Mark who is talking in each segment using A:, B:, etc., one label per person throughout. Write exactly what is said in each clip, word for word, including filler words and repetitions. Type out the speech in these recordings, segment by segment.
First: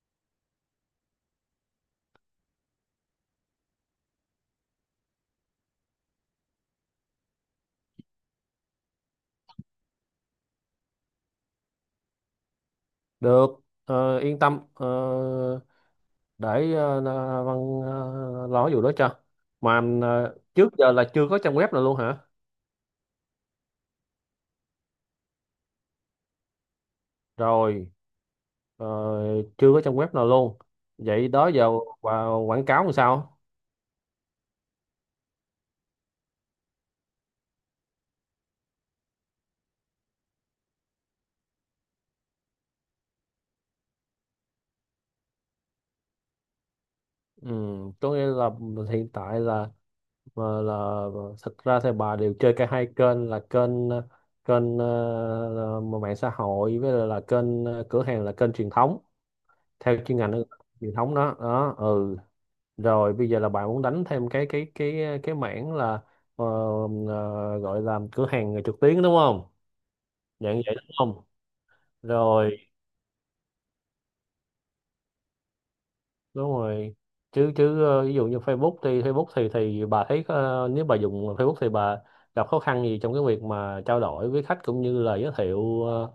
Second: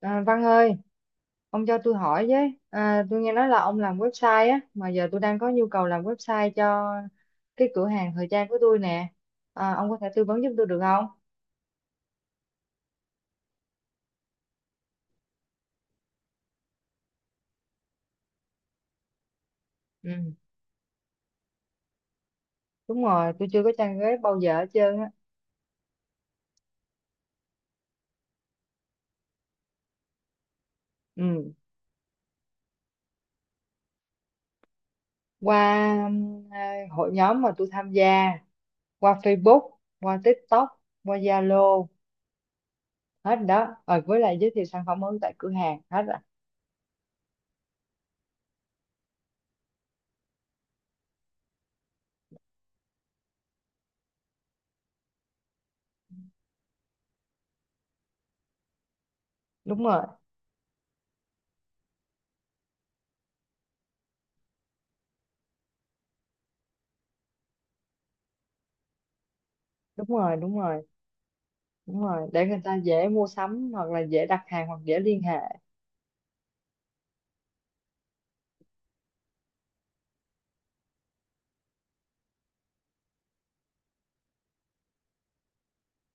A: À, Văn ơi, ông cho tôi hỏi với. À, tôi nghe nói là ông làm website á, mà giờ tôi đang có nhu cầu làm website cho cái cửa hàng thời trang của tôi nè. À, ông có thể tư vấn giúp tôi được không?
B: Được, ờ, yên tâm. ờ, để ờ, là Văn ờ, lo vụ đó cho. mà
A: Ừ,
B: ờ, trước giờ là chưa có trang web nào luôn hả?
A: đúng rồi, tôi chưa có trang web bao giờ hết trơn á.
B: Rồi, ờ, chưa có trang web nào luôn.
A: Ừ,
B: Vậy đó giờ và quảng cáo làm sao?
A: qua um, à, hội nhóm mà tôi tham gia, qua Facebook, qua TikTok, qua Zalo, hết rồi đó. Rồi với lại giới thiệu sản phẩm mới tại cửa hàng, hết rồi.
B: ừ, có nghĩa là hiện tại là, là, là thật ra thì bà đều chơi cả hai kênh, là kênh ờ, kênh, ờ, là mạng xã hội, với lại là kênh ờ, cửa hàng, là kênh truyền thống,
A: Đúng
B: theo
A: rồi,
B: chuyên ngành truyền thống đó đó. Ừ, rồi bây giờ là bạn muốn đánh thêm cái cái cái cái mảng là, ờ, ờ, gọi là cửa hàng trực tuyến đúng không?
A: đúng rồi,
B: Dạng
A: đúng
B: vậy
A: rồi.
B: đúng không?
A: Đúng rồi, để
B: Rồi,
A: người ta dễ mua sắm hoặc là dễ đặt hàng hoặc dễ liên hệ.
B: đúng rồi. Chứ chứ ờ, ví dụ như Facebook thì Facebook thì thì bà thấy, ờ, nếu bà dùng Facebook thì bà gặp khó khăn gì trong cái việc mà trao đổi với khách, cũng như là giới thiệu ờ,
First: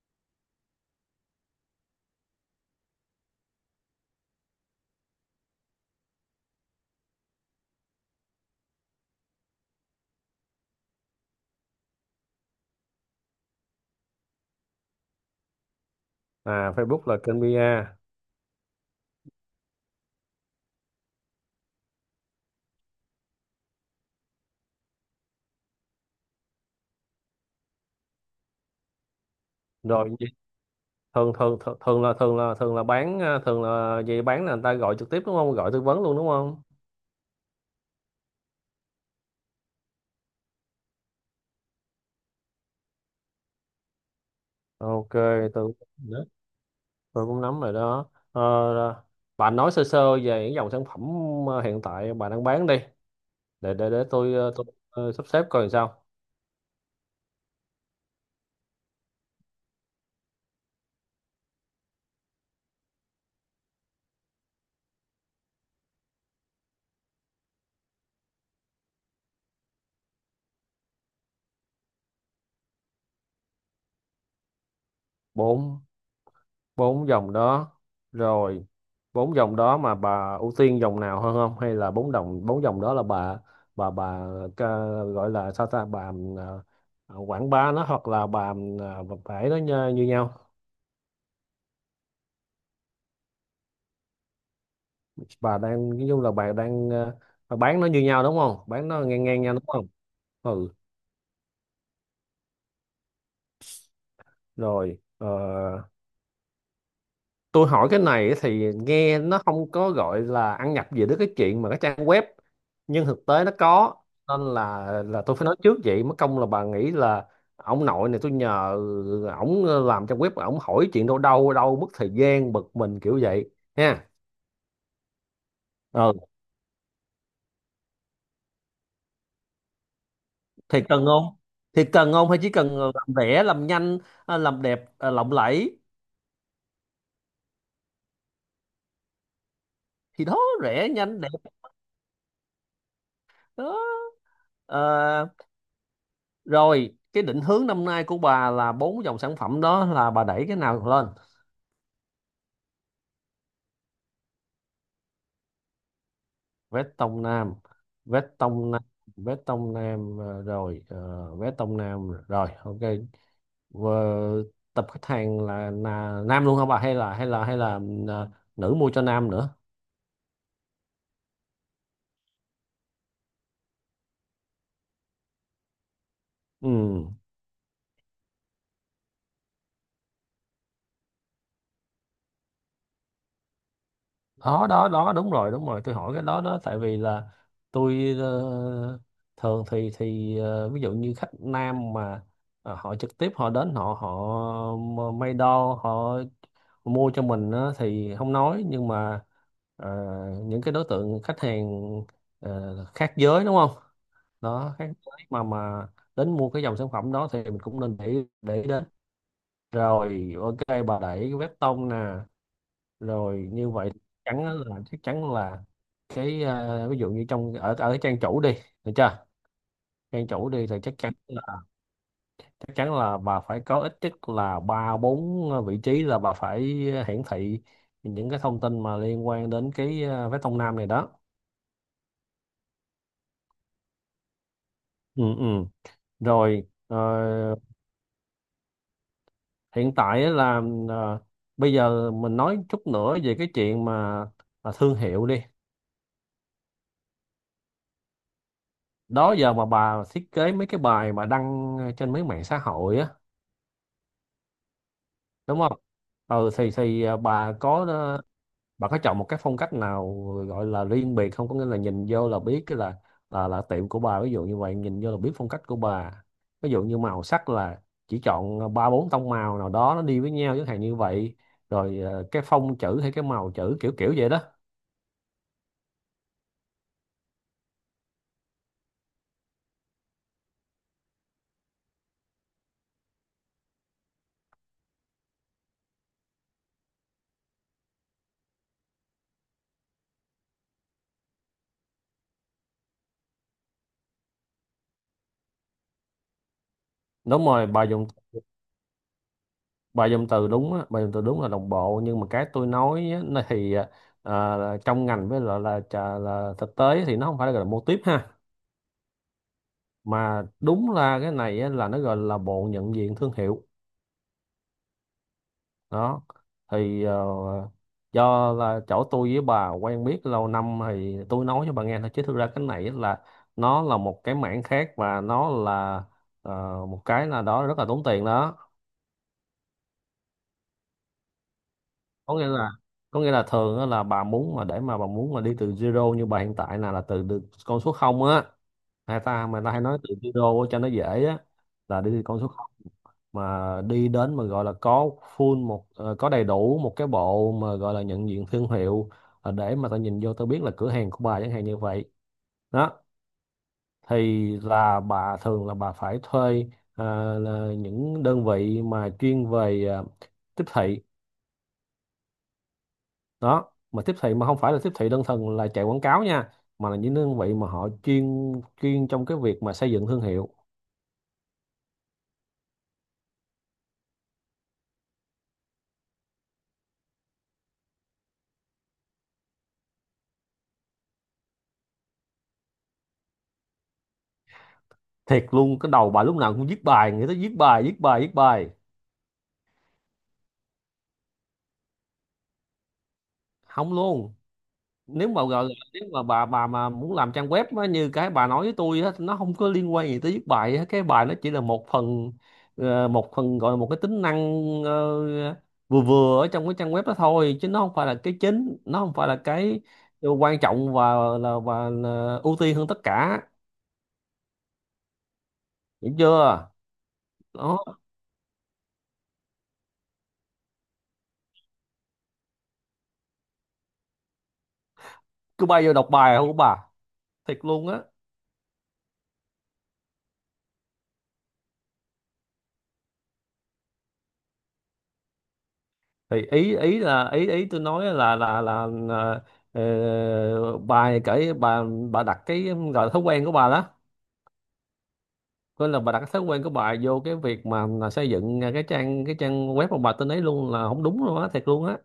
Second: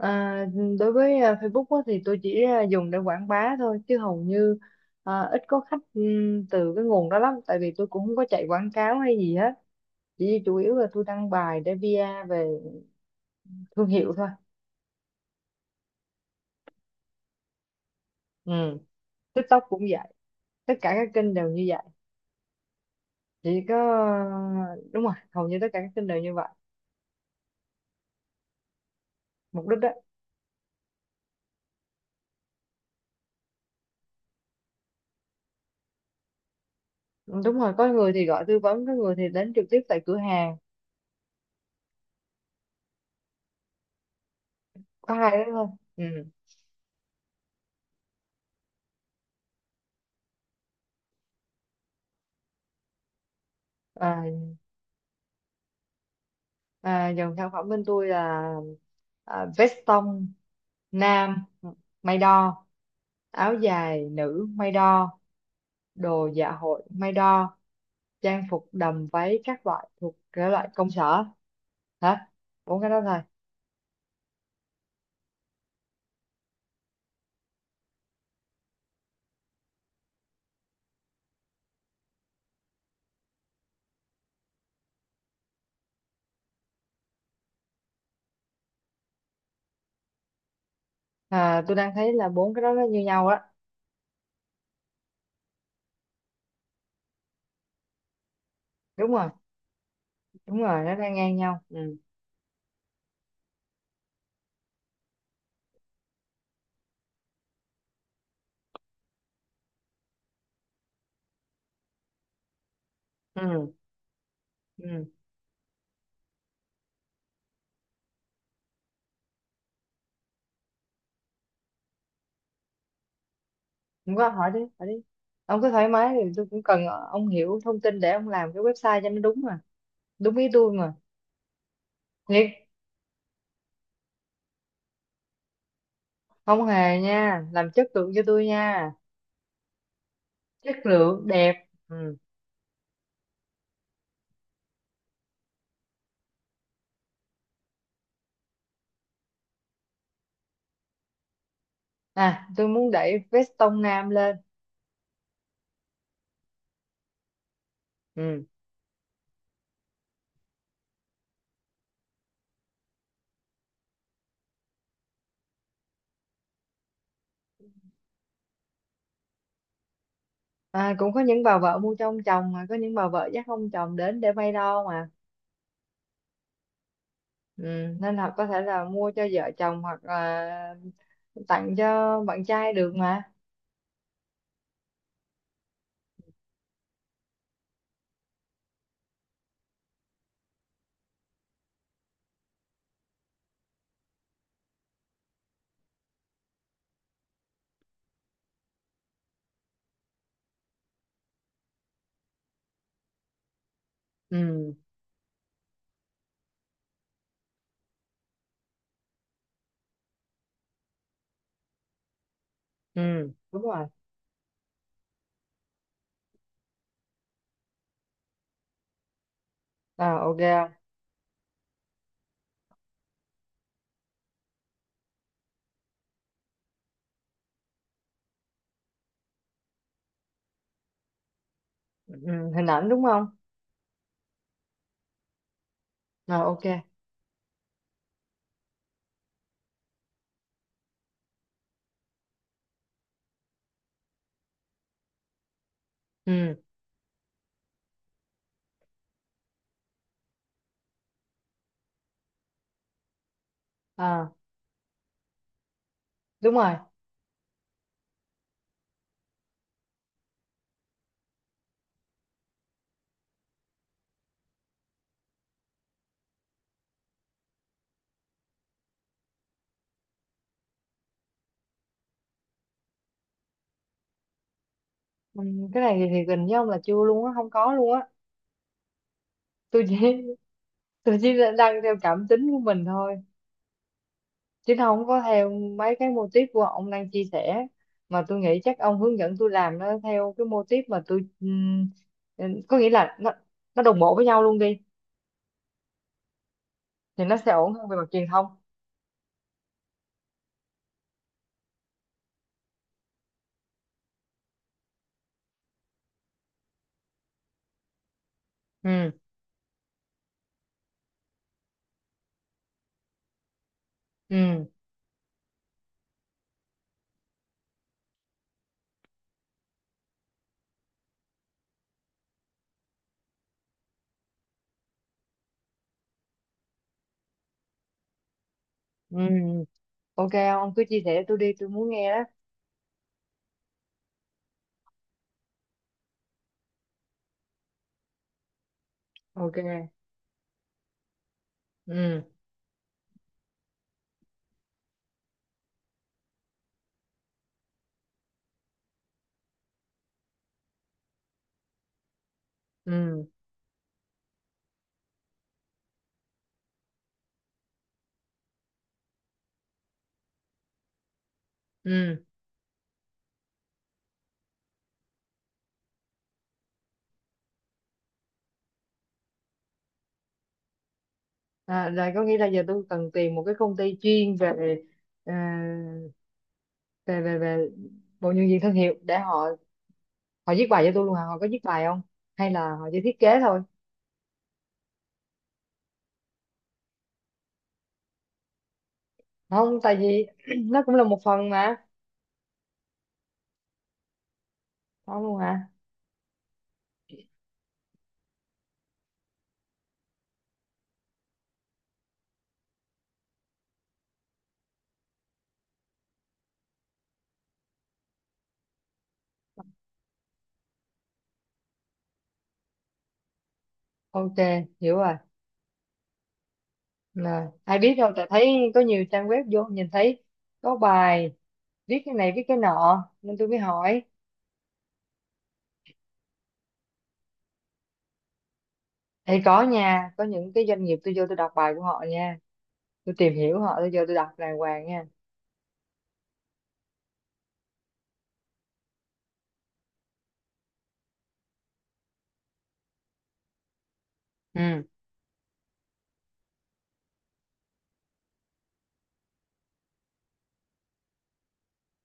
A: À, đối với à, Facebook á, thì tôi chỉ à, dùng để quảng bá thôi chứ hầu như à, ít có khách ừm, từ cái nguồn đó lắm, tại vì tôi cũng không có chạy quảng cáo hay gì hết, chỉ chủ yếu là tôi đăng bài để pi a về thương hiệu thôi.
B: à, Facebook là kênh pi a.
A: Ừ. TikTok cũng vậy, tất cả các kênh đều như vậy, chỉ có đúng rồi, hầu như tất cả các kênh đều như vậy, mục đích đó.
B: Rồi gì? Thường thường thường thường là thường là thường là bán, ờ, thường là gì, bán là người ta gọi trực tiếp đúng không? Gọi tư vấn luôn đúng không?
A: Ừ, đúng rồi, có người thì gọi tư vấn, có người thì đến trực tiếp tại cửa hàng,
B: Ok,
A: có hai đó thôi
B: tư
A: ừ.
B: vấn. Tôi cũng nắm rồi đó. Ờ, bạn nói sơ sơ về những dòng sản phẩm ờ, hiện tại bạn đang bán đi, để để để
A: À,
B: tôi, ờ, tôi ờ, sắp xếp coi làm sao.
A: à, dòng sản phẩm bên tôi là à, veston nam may đo, áo dài nữ may đo, đồ dạ hội may đo, trang phục đầm váy các loại thuộc cái loại công sở hả, bốn cái đó thôi.
B: Bốn, bốn dòng đó, rồi bốn dòng đó mà bà ưu tiên dòng nào hơn không, hay là bốn dòng, bốn dòng đó là bà, bà bà ca- gọi là sao ta, bà, ờ, ờ, quảng bá nó, hoặc là bà, ờ, bà ấy nó như, như nhau.
A: À, tôi đang thấy là bốn cái đó nó như nhau á.
B: Bà đang nói chung là bà đang, ờ, bà bán nó như nhau đúng không, bán nó
A: Đúng
B: ngang
A: rồi,
B: ngang nhau đúng không?
A: đúng
B: Ừ,
A: rồi, nó đang ngang nhau ừ.
B: rồi, ờ, tôi hỏi cái này thì nghe nó không có gọi là ăn nhập gì đến cái chuyện mà cái trang web, nhưng thực tế nó
A: Ừ,
B: có, nên là
A: ừ,
B: là tôi phải nói trước, vậy mất công là bà nghĩ là ông nội này tôi nhờ ổng làm trang web, ổng hỏi chuyện đâu đâu đâu, mất thời gian bực mình kiểu vậy ha.
A: không có, hỏi đi hỏi đi, ông cứ thoải mái,
B: Ừ
A: thì tôi cũng cần ông hiểu thông tin để ông làm cái website cho nó đúng mà, đúng ý tôi
B: thì
A: mà.
B: cần không, thì cần không, hay
A: Thiệt,
B: chỉ cần làm rẻ làm nhanh, à, làm đẹp, à, lộng lẫy?
A: không hề nha, làm chất lượng cho tôi nha,
B: Thì đó,
A: chất
B: rẻ nhanh
A: lượng
B: đẹp
A: đẹp ừ.
B: đó. Ờ, Rồi, cái định hướng năm nay của bà, là bốn dòng sản phẩm đó là bà đẩy cái nào lên?
A: À, tôi muốn đẩy vest tông nam lên
B: Vét Tông Nam, Vét
A: ừ.
B: Tông Nam, Vét Tông Nam ờ, rồi, uh, Vét Tông Nam rồi, ok. Ờ, tập khách hàng là, là nam luôn hả bà, hay là hay là hay là ờ, nữ mua cho nam nữa?
A: À, cũng có những bà vợ mua cho ông chồng, mà có những bà vợ dắt ông chồng đến để may đo mà
B: Ừ,
A: ừ. Nên là có thể là mua cho vợ chồng hoặc là tặng cho bạn trai được mà
B: đó đó đó, đúng rồi đúng rồi, tôi hỏi cái đó đó, tại vì là tôi ờ, thường thì thì ờ, ví dụ như khách nam mà ờ, họ trực tiếp họ đến, họ họ m- may đo, họ mua cho mình á thì không nói, nhưng mà ờ, những cái đối tượng khách hàng ờ, khác giới đúng không,
A: ừ.
B: đó, khác giới mà mà đến mua cái dòng sản phẩm đó, thì mình cũng nên để để ý đến. Rồi, ok, bà đẩy cái vét tông nè,
A: Ừ,
B: rồi
A: đúng
B: như
A: rồi,
B: vậy chắn á là chắc chắn là cái, à, ví dụ như trong ở ở cái trang chủ đi, được chưa? Trang
A: à, ok
B: chủ đi thì chắc chắn là chắc chắn là bà phải có ít nhất là ba bốn ờ, vị trí, là bà phải hiển thị những cái thông tin mà liên quan đến cái, à, vé Đông Nam này đó.
A: ừ. Hình ảnh đúng không?
B: Ừ, ừ,
A: À, ok
B: rồi, ờ, hiện tại á là ờ, bây giờ mình nói chút nữa về cái chuyện mà, mà thương hiệu đi.
A: ừ.
B: Đó giờ mà bà thiết kế mấy cái bài mà đăng trên mấy mạng xã hội á,
A: À,
B: đúng không? Ừ
A: đúng
B: thì
A: rồi
B: thì à, bà có ờ, bà có chọn một cái phong cách nào gọi là riêng biệt không, có nghĩa là nhìn vô là biết cái là là là tiệm của bà, ví dụ như vậy, nhìn vô là biết phong cách của bà. Ví dụ như màu sắc là chỉ chọn ờ, ba bốn tông màu nào đó nó đi với nhau chẳng hạn như vậy, rồi ờ, cái phông chữ, hay cái màu chữ, kiểu kiểu vậy đó.
A: ừ. Cái này thì, thì gần với ông là chưa luôn á, không có luôn á. Tôi chỉ, tôi chỉ là đang theo cảm tính của mình thôi, chứ không có theo mấy cái mô típ của ông đang chia sẻ. Mà tôi nghĩ chắc ông hướng dẫn tôi làm nó theo cái mô típ mà tôi ừm, ừm, có nghĩa là nó nó đồng bộ với nhau luôn đi, thì nó
B: Đúng
A: sẽ
B: rồi,
A: ổn
B: bà
A: hơn về mặt
B: dùng
A: truyền thông.
B: bà dùng từ đúng á, bà dùng từ đúng là đồng bộ, nhưng mà cái tôi nói á, nó thì ờ, ờ, trong ngành với lại là, là, là thực tế thì nó không phải là, gọi là mô típ ha,
A: Ừ,
B: mà đúng là cái này á, là nó gọi là bộ nhận diện thương hiệu
A: ừ,
B: đó. Thì ờ, do là chỗ tôi với bà quen biết lâu năm thì tôi nói cho bà nghe thôi, chứ thực ra cái này á là nó là một cái mảng khác, và nó là ờ, một cái là đó rất là tốn tiền đó.
A: ừ, ok, ông cứ chia sẻ, tôi đi, tôi muốn nghe đó.
B: Có nghĩa là có nghĩa là thường á là bà muốn mà, để mà bà muốn mà đi từ zero, như bà hiện tại là là từ, từ con số không á, người ta
A: Ok,
B: mà ta hay nói từ zero á cho nó dễ á, là đi
A: ừ,
B: từ con số mà đi đến mà gọi là có full một, ờ, có đầy đủ một cái bộ mà gọi là nhận diện thương hiệu, ờ, để mà tao nhìn vô tao biết là cửa hàng của bà, chẳng hạn như vậy đó.
A: ừ,
B: Thì là bà thường là bà phải thuê ờ, là những đơn vị mà chuyên về ờ, tiếp thị
A: ừ.
B: đó, mà tiếp thị mà không phải là tiếp thị đơn thuần là chạy quảng cáo nha, mà là những đơn vị mà họ chuyên, chuyên trong cái việc mà xây dựng thương hiệu.
A: À, là có nghĩa là giờ tôi cần tìm một cái công ty chuyên về ờ, về về về bộ nhân viên thương hiệu để họ họ viết bài cho tôi luôn hả, họ có viết bài không hay là họ chỉ thiết kế thôi?
B: Thiệt luôn, cái đầu bà lúc nào cũng viết bài, người ta viết bài viết bài viết bài.
A: Không, tại vì nó cũng là một phần mà.
B: Không luôn,
A: Không
B: nếu
A: luôn
B: mà gọi
A: hả,
B: là nếu mà bà bà mà muốn làm trang web á, như cái bà nói với tôi á, nó không có liên quan gì tới viết bài á. Cái bài nó chỉ là một phần, ờ, một phần gọi là một cái tính năng ờ, vừa vừa ở trong cái trang web đó thôi, chứ nó không phải là cái chính, nó không phải là cái quan trọng và là và là ưu tiên hơn tất cả.
A: ok, hiểu rồi.
B: Hiểu chưa?
A: Nè, ai
B: Đó.
A: biết đâu, tại thấy có nhiều trang web vô nhìn thấy có bài viết cái này viết cái nọ nên tôi mới hỏi.
B: Cứ bay vô đọc bài không bà, thiệt luôn á.
A: Thì có nha, có những cái doanh nghiệp tôi vô tôi đọc bài của họ nha, tôi tìm hiểu họ, tôi vô tôi đọc đàng hoàng nha
B: Thì ý ý là ý ý tôi nói là là là, là ờ, bà kể, bà bà đặt cái gọi là thói quen của bà đó,
A: ừ.
B: nên là bà đặt cái thói quen của bà vô cái việc mà, mà xây dựng cái trang, cái trang web của bà tên ấy luôn, là không đúng luôn á, thiệt luôn á.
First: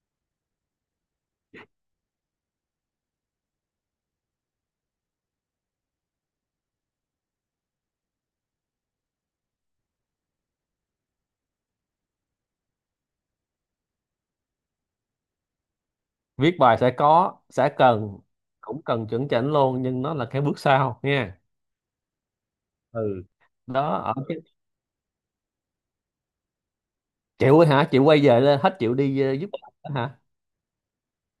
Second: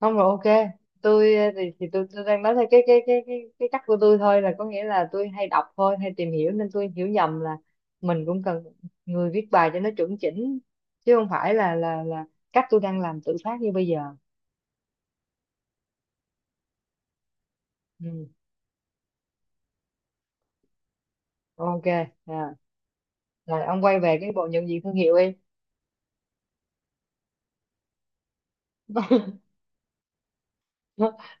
A: Không, rồi ok, tôi ờ, thì, thì tôi, tôi đang nói theo cái cái cái cái cái cách của tôi thôi, là có nghĩa là tôi hay đọc thôi hay tìm hiểu nên tôi hiểu nhầm là mình cũng cần người viết bài cho nó chuẩn chỉnh, chứ không phải là là là cách tôi đang làm tự phát như bây giờ
B: Viết bài sẽ có, sẽ cần,
A: ừ.
B: cũng cần chuẩn chỉnh luôn, nhưng nó là cái bước sau nha.
A: Ok, à,
B: Ừ,
A: rồi ông
B: đó,
A: quay về
B: ở
A: cái
B: cái,
A: bộ nhận diện thương hiệu đi.
B: chịu hả, chịu quay về lên hết, chịu đi ờ, giúp bà hả?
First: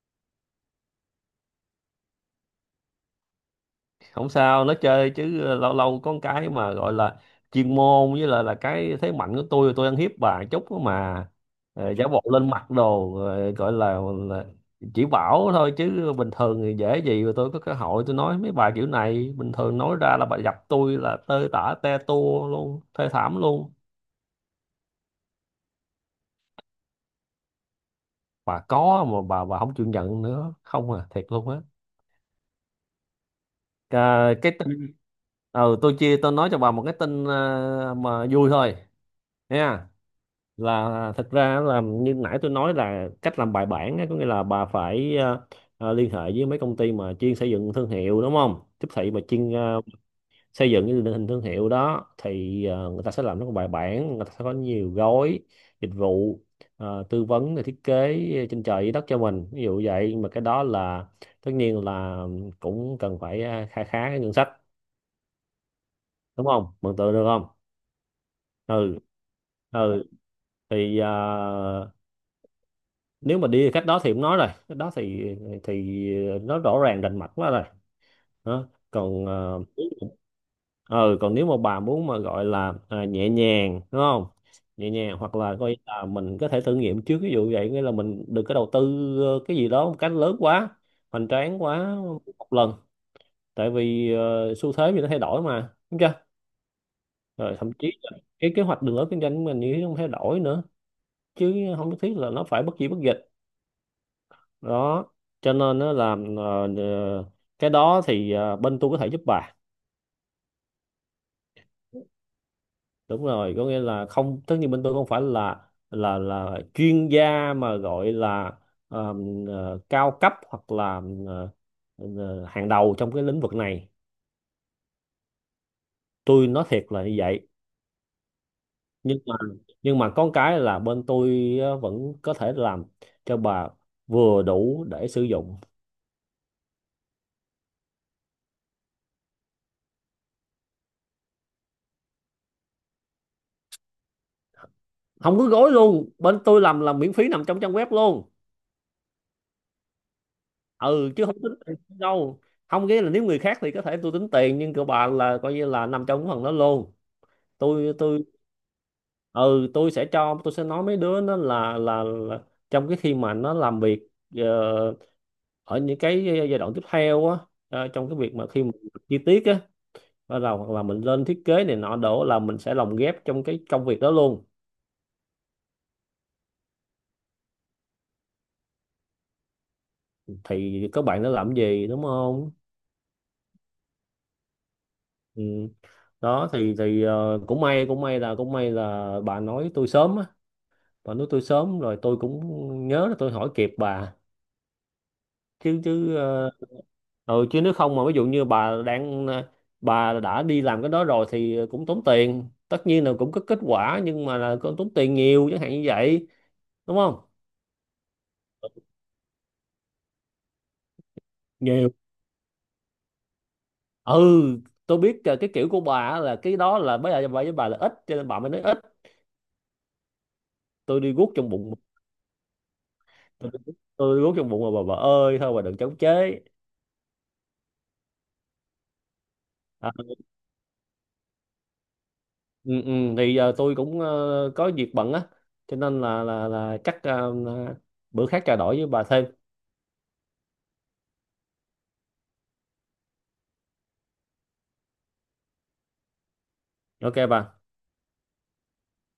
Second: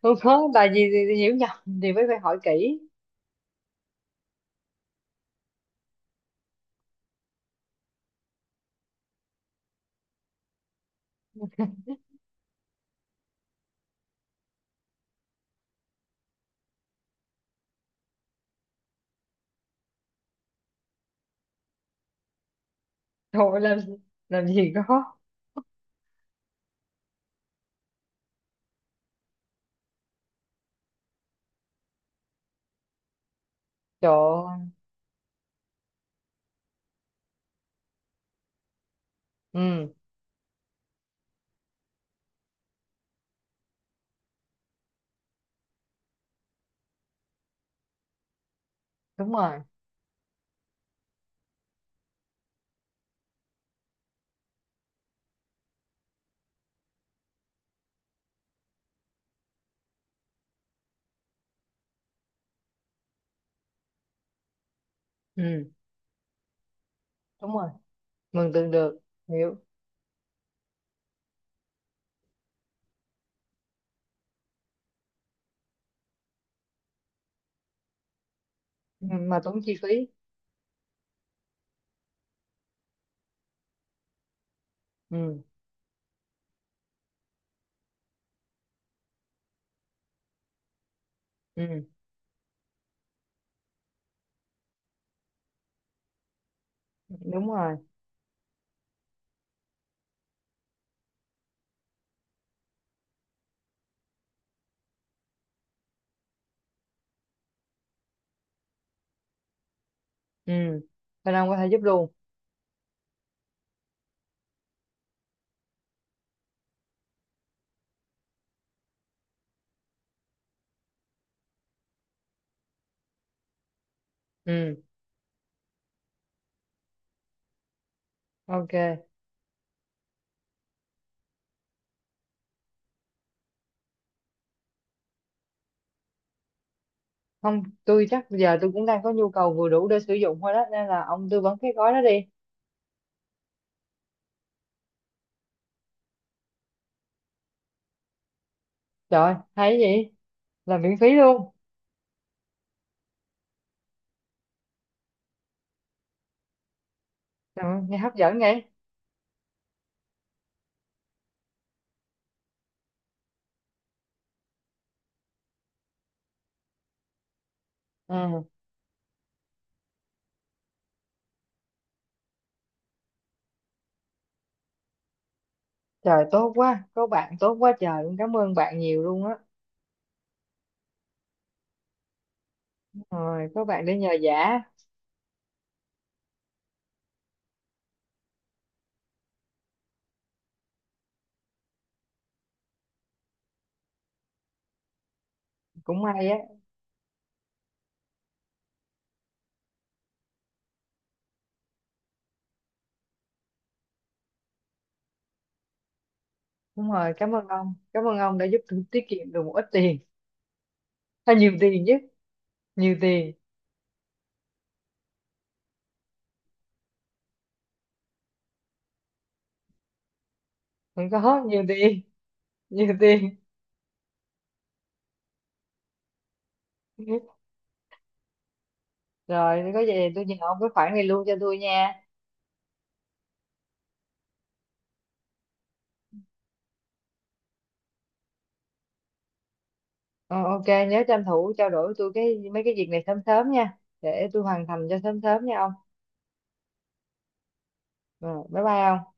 A: Không có, tại vì thì- hiểu nhầm thì mới phải hỏi kỹ.
B: Không sao, nó chơi chứ, ờ, lâu lâu có cái mà gọi là chuyên môn với là là cái thế mạnh của tôi tôi ăn hiếp bà chút đó mà. Ờ, giả bộ lên mặt đồ, ờ, gọi là, là chỉ bảo thôi, chứ bình thường thì dễ gì mà tôi có cơ hội tôi nói mấy bà kiểu này, bình thường nói ra là bà gặp tôi là tơi tả te tua luôn, thê thảm
A: Thôi,
B: luôn.
A: làm làm gì có
B: Bà có mà, bà bà không chịu nhận nữa không à, thiệt luôn á.
A: trời
B: Cà- cái
A: ơi.
B: tin, ừ, tôi chia tôi nói cho bà một cái tin ờ, mà vui thôi nha.
A: Ừ,
B: Là thật ra là như nãy tôi nói là cách làm bài bản á, có nghĩa là bà phải ờ, ờ, liên hệ với mấy công ty mà chuyên xây dựng thương hiệu đúng không, tiếp thị mà
A: đúng
B: chuyên
A: rồi,
B: ờ, xây dựng cái định hình thương hiệu đó, thì ờ, người ta sẽ làm rất là bài bản, người ta sẽ có nhiều gói dịch vụ ờ, tư vấn rồi thiết kế trên trời dưới đất cho mình, ví dụ vậy. Nhưng mà cái đó là tất nhiên là cũng cần phải ờ, kha khá cái ngân sách,
A: ừ,
B: đúng không, mường tượng được không?
A: đúng rồi, mừng tượng
B: Ừ,
A: được, hiểu.
B: ừ thì à, nếu mà đi cách đó thì cũng nói rồi, cách đó thì thì nó rõ ràng rành mạch quá rồi. Đó,
A: Ừ,
B: còn
A: mà
B: ờ,
A: tốn chi phí
B: ừ, còn nếu mà bà muốn mà gọi là à, nhẹ nhàng đúng không, nhẹ nhàng hoặc
A: ừ,
B: là coi là mình có thể thử nghiệm trước, ví dụ vậy, nghĩa là mình đừng có đầu tư ờ, cái gì đó một cách lớn quá, hoành tráng
A: ừ,
B: quá một lần, tại vì ờ, xu thế thì nó thay đổi mà, đúng chưa?
A: đúng
B: Rồi thậm
A: rồi
B: chí là cái kế hoạch đường lối kinh doanh của mình như thế cũng thay đổi nữa, chứ không nhất thiết là nó phải bất gì bất dịch đó, cho nên nó làm cái đó thì ờ, bên tôi có thể giúp bà.
A: ừ. Thanh Long có thể giúp luôn
B: Đúng rồi, có nghĩa là không, tất nhiên bên tôi không phải là là là chuyên gia mà gọi là ờm, ờ, cao cấp, hoặc là ờ, ờ, hàng đầu trong cái lĩnh vực này.
A: ừ,
B: Tôi nói thiệt là như vậy,
A: ok.
B: nhưng mà nhưng mà có cái là bên tôi ờ, vẫn có thể làm cho bà vừa đủ để sử dụng.
A: Không, tôi chắc giờ tôi cũng đang có nhu cầu vừa đủ để sử dụng thôi đó, nên là ông tư vấn cái gói đó đi.
B: Không có gối luôn, bên tôi làm là miễn phí nằm trong trang web luôn.
A: Trời, hay gì? Là miễn phí
B: Ừ, chứ không
A: luôn
B: tính tiền đâu, không, nghĩa là nếu người khác thì có thể tôi tính tiền, nhưng của bà là coi như là nằm trong cái phần đó luôn.
A: ừ,
B: tôi
A: nghe hấp
B: tôi
A: dẫn vậy
B: ừ, tôi sẽ cho tôi sẽ nói mấy đứa nó là, là là trong cái khi mà nó làm việc ờ, ở những cái giai đoạn tiếp theo á, ờ, trong cái việc
A: ừ.
B: mà khi mà chi tiết á, bắt đầu hoặc là mình lên thiết kế này nọ đổ, là mình sẽ lồng ghép trong cái công việc đó luôn.
A: Trời, tốt quá, có bạn tốt quá trời luôn, cảm ơn bạn nhiều luôn á.
B: Thì các bạn nó làm gì, đúng không?
A: Rồi có bạn để nhờ vả.
B: Ừ, đó thì thì ờ, cũng may, cũng may là cũng may là bà nói tôi sớm á, bà nói tôi sớm rồi tôi cũng nhớ là tôi hỏi kịp bà, chứ
A: Cũng
B: chứ
A: may á,
B: ờ, ừ, chứ nếu không mà ví dụ như bà đang ờ, bà đã đi làm cái đó rồi thì cũng tốn tiền, tất nhiên là cũng có kết quả, nhưng mà là cũng tốn tiền nhiều, chẳng hạn như vậy.
A: đúng
B: Đúng
A: rồi,
B: không?
A: cảm ơn ông, cảm ơn ông đã giúp tôi tiết kiệm được một ít tiền hay nhiều tiền
B: Nhiều.
A: chứ. Nhiều tiền,
B: Ừ, tôi biết ờ, cái kiểu của bà á, là cái đó là bây giờ bà với bà là ít, cho nên bà mới nói ít, tôi
A: không,
B: đi guốc
A: có
B: trong
A: nhiều
B: bụng.
A: tiền, nhiều tiền.
B: Tôi đi guốc, tôi đi guốc trong bụng mà, bà bà ơi, thôi bà đừng chống chế.
A: Rồi, nếu có
B: À,
A: gì thì tôi nhờ ông cái khoản này luôn cho tôi nha.
B: ừ, ừ, thì giờ tôi cũng ờ, có việc bận á, cho nên là là là chắc ờ, bữa khác trao đổi với bà thêm.
A: Ờ, ok, nhớ tranh thủ trao đổi với tôi cái mấy cái việc này sớm sớm nha. Để tôi hoàn thành cho sớm sớm nha ông.
B: Ok bà.
A: Ờ, bye bye ông.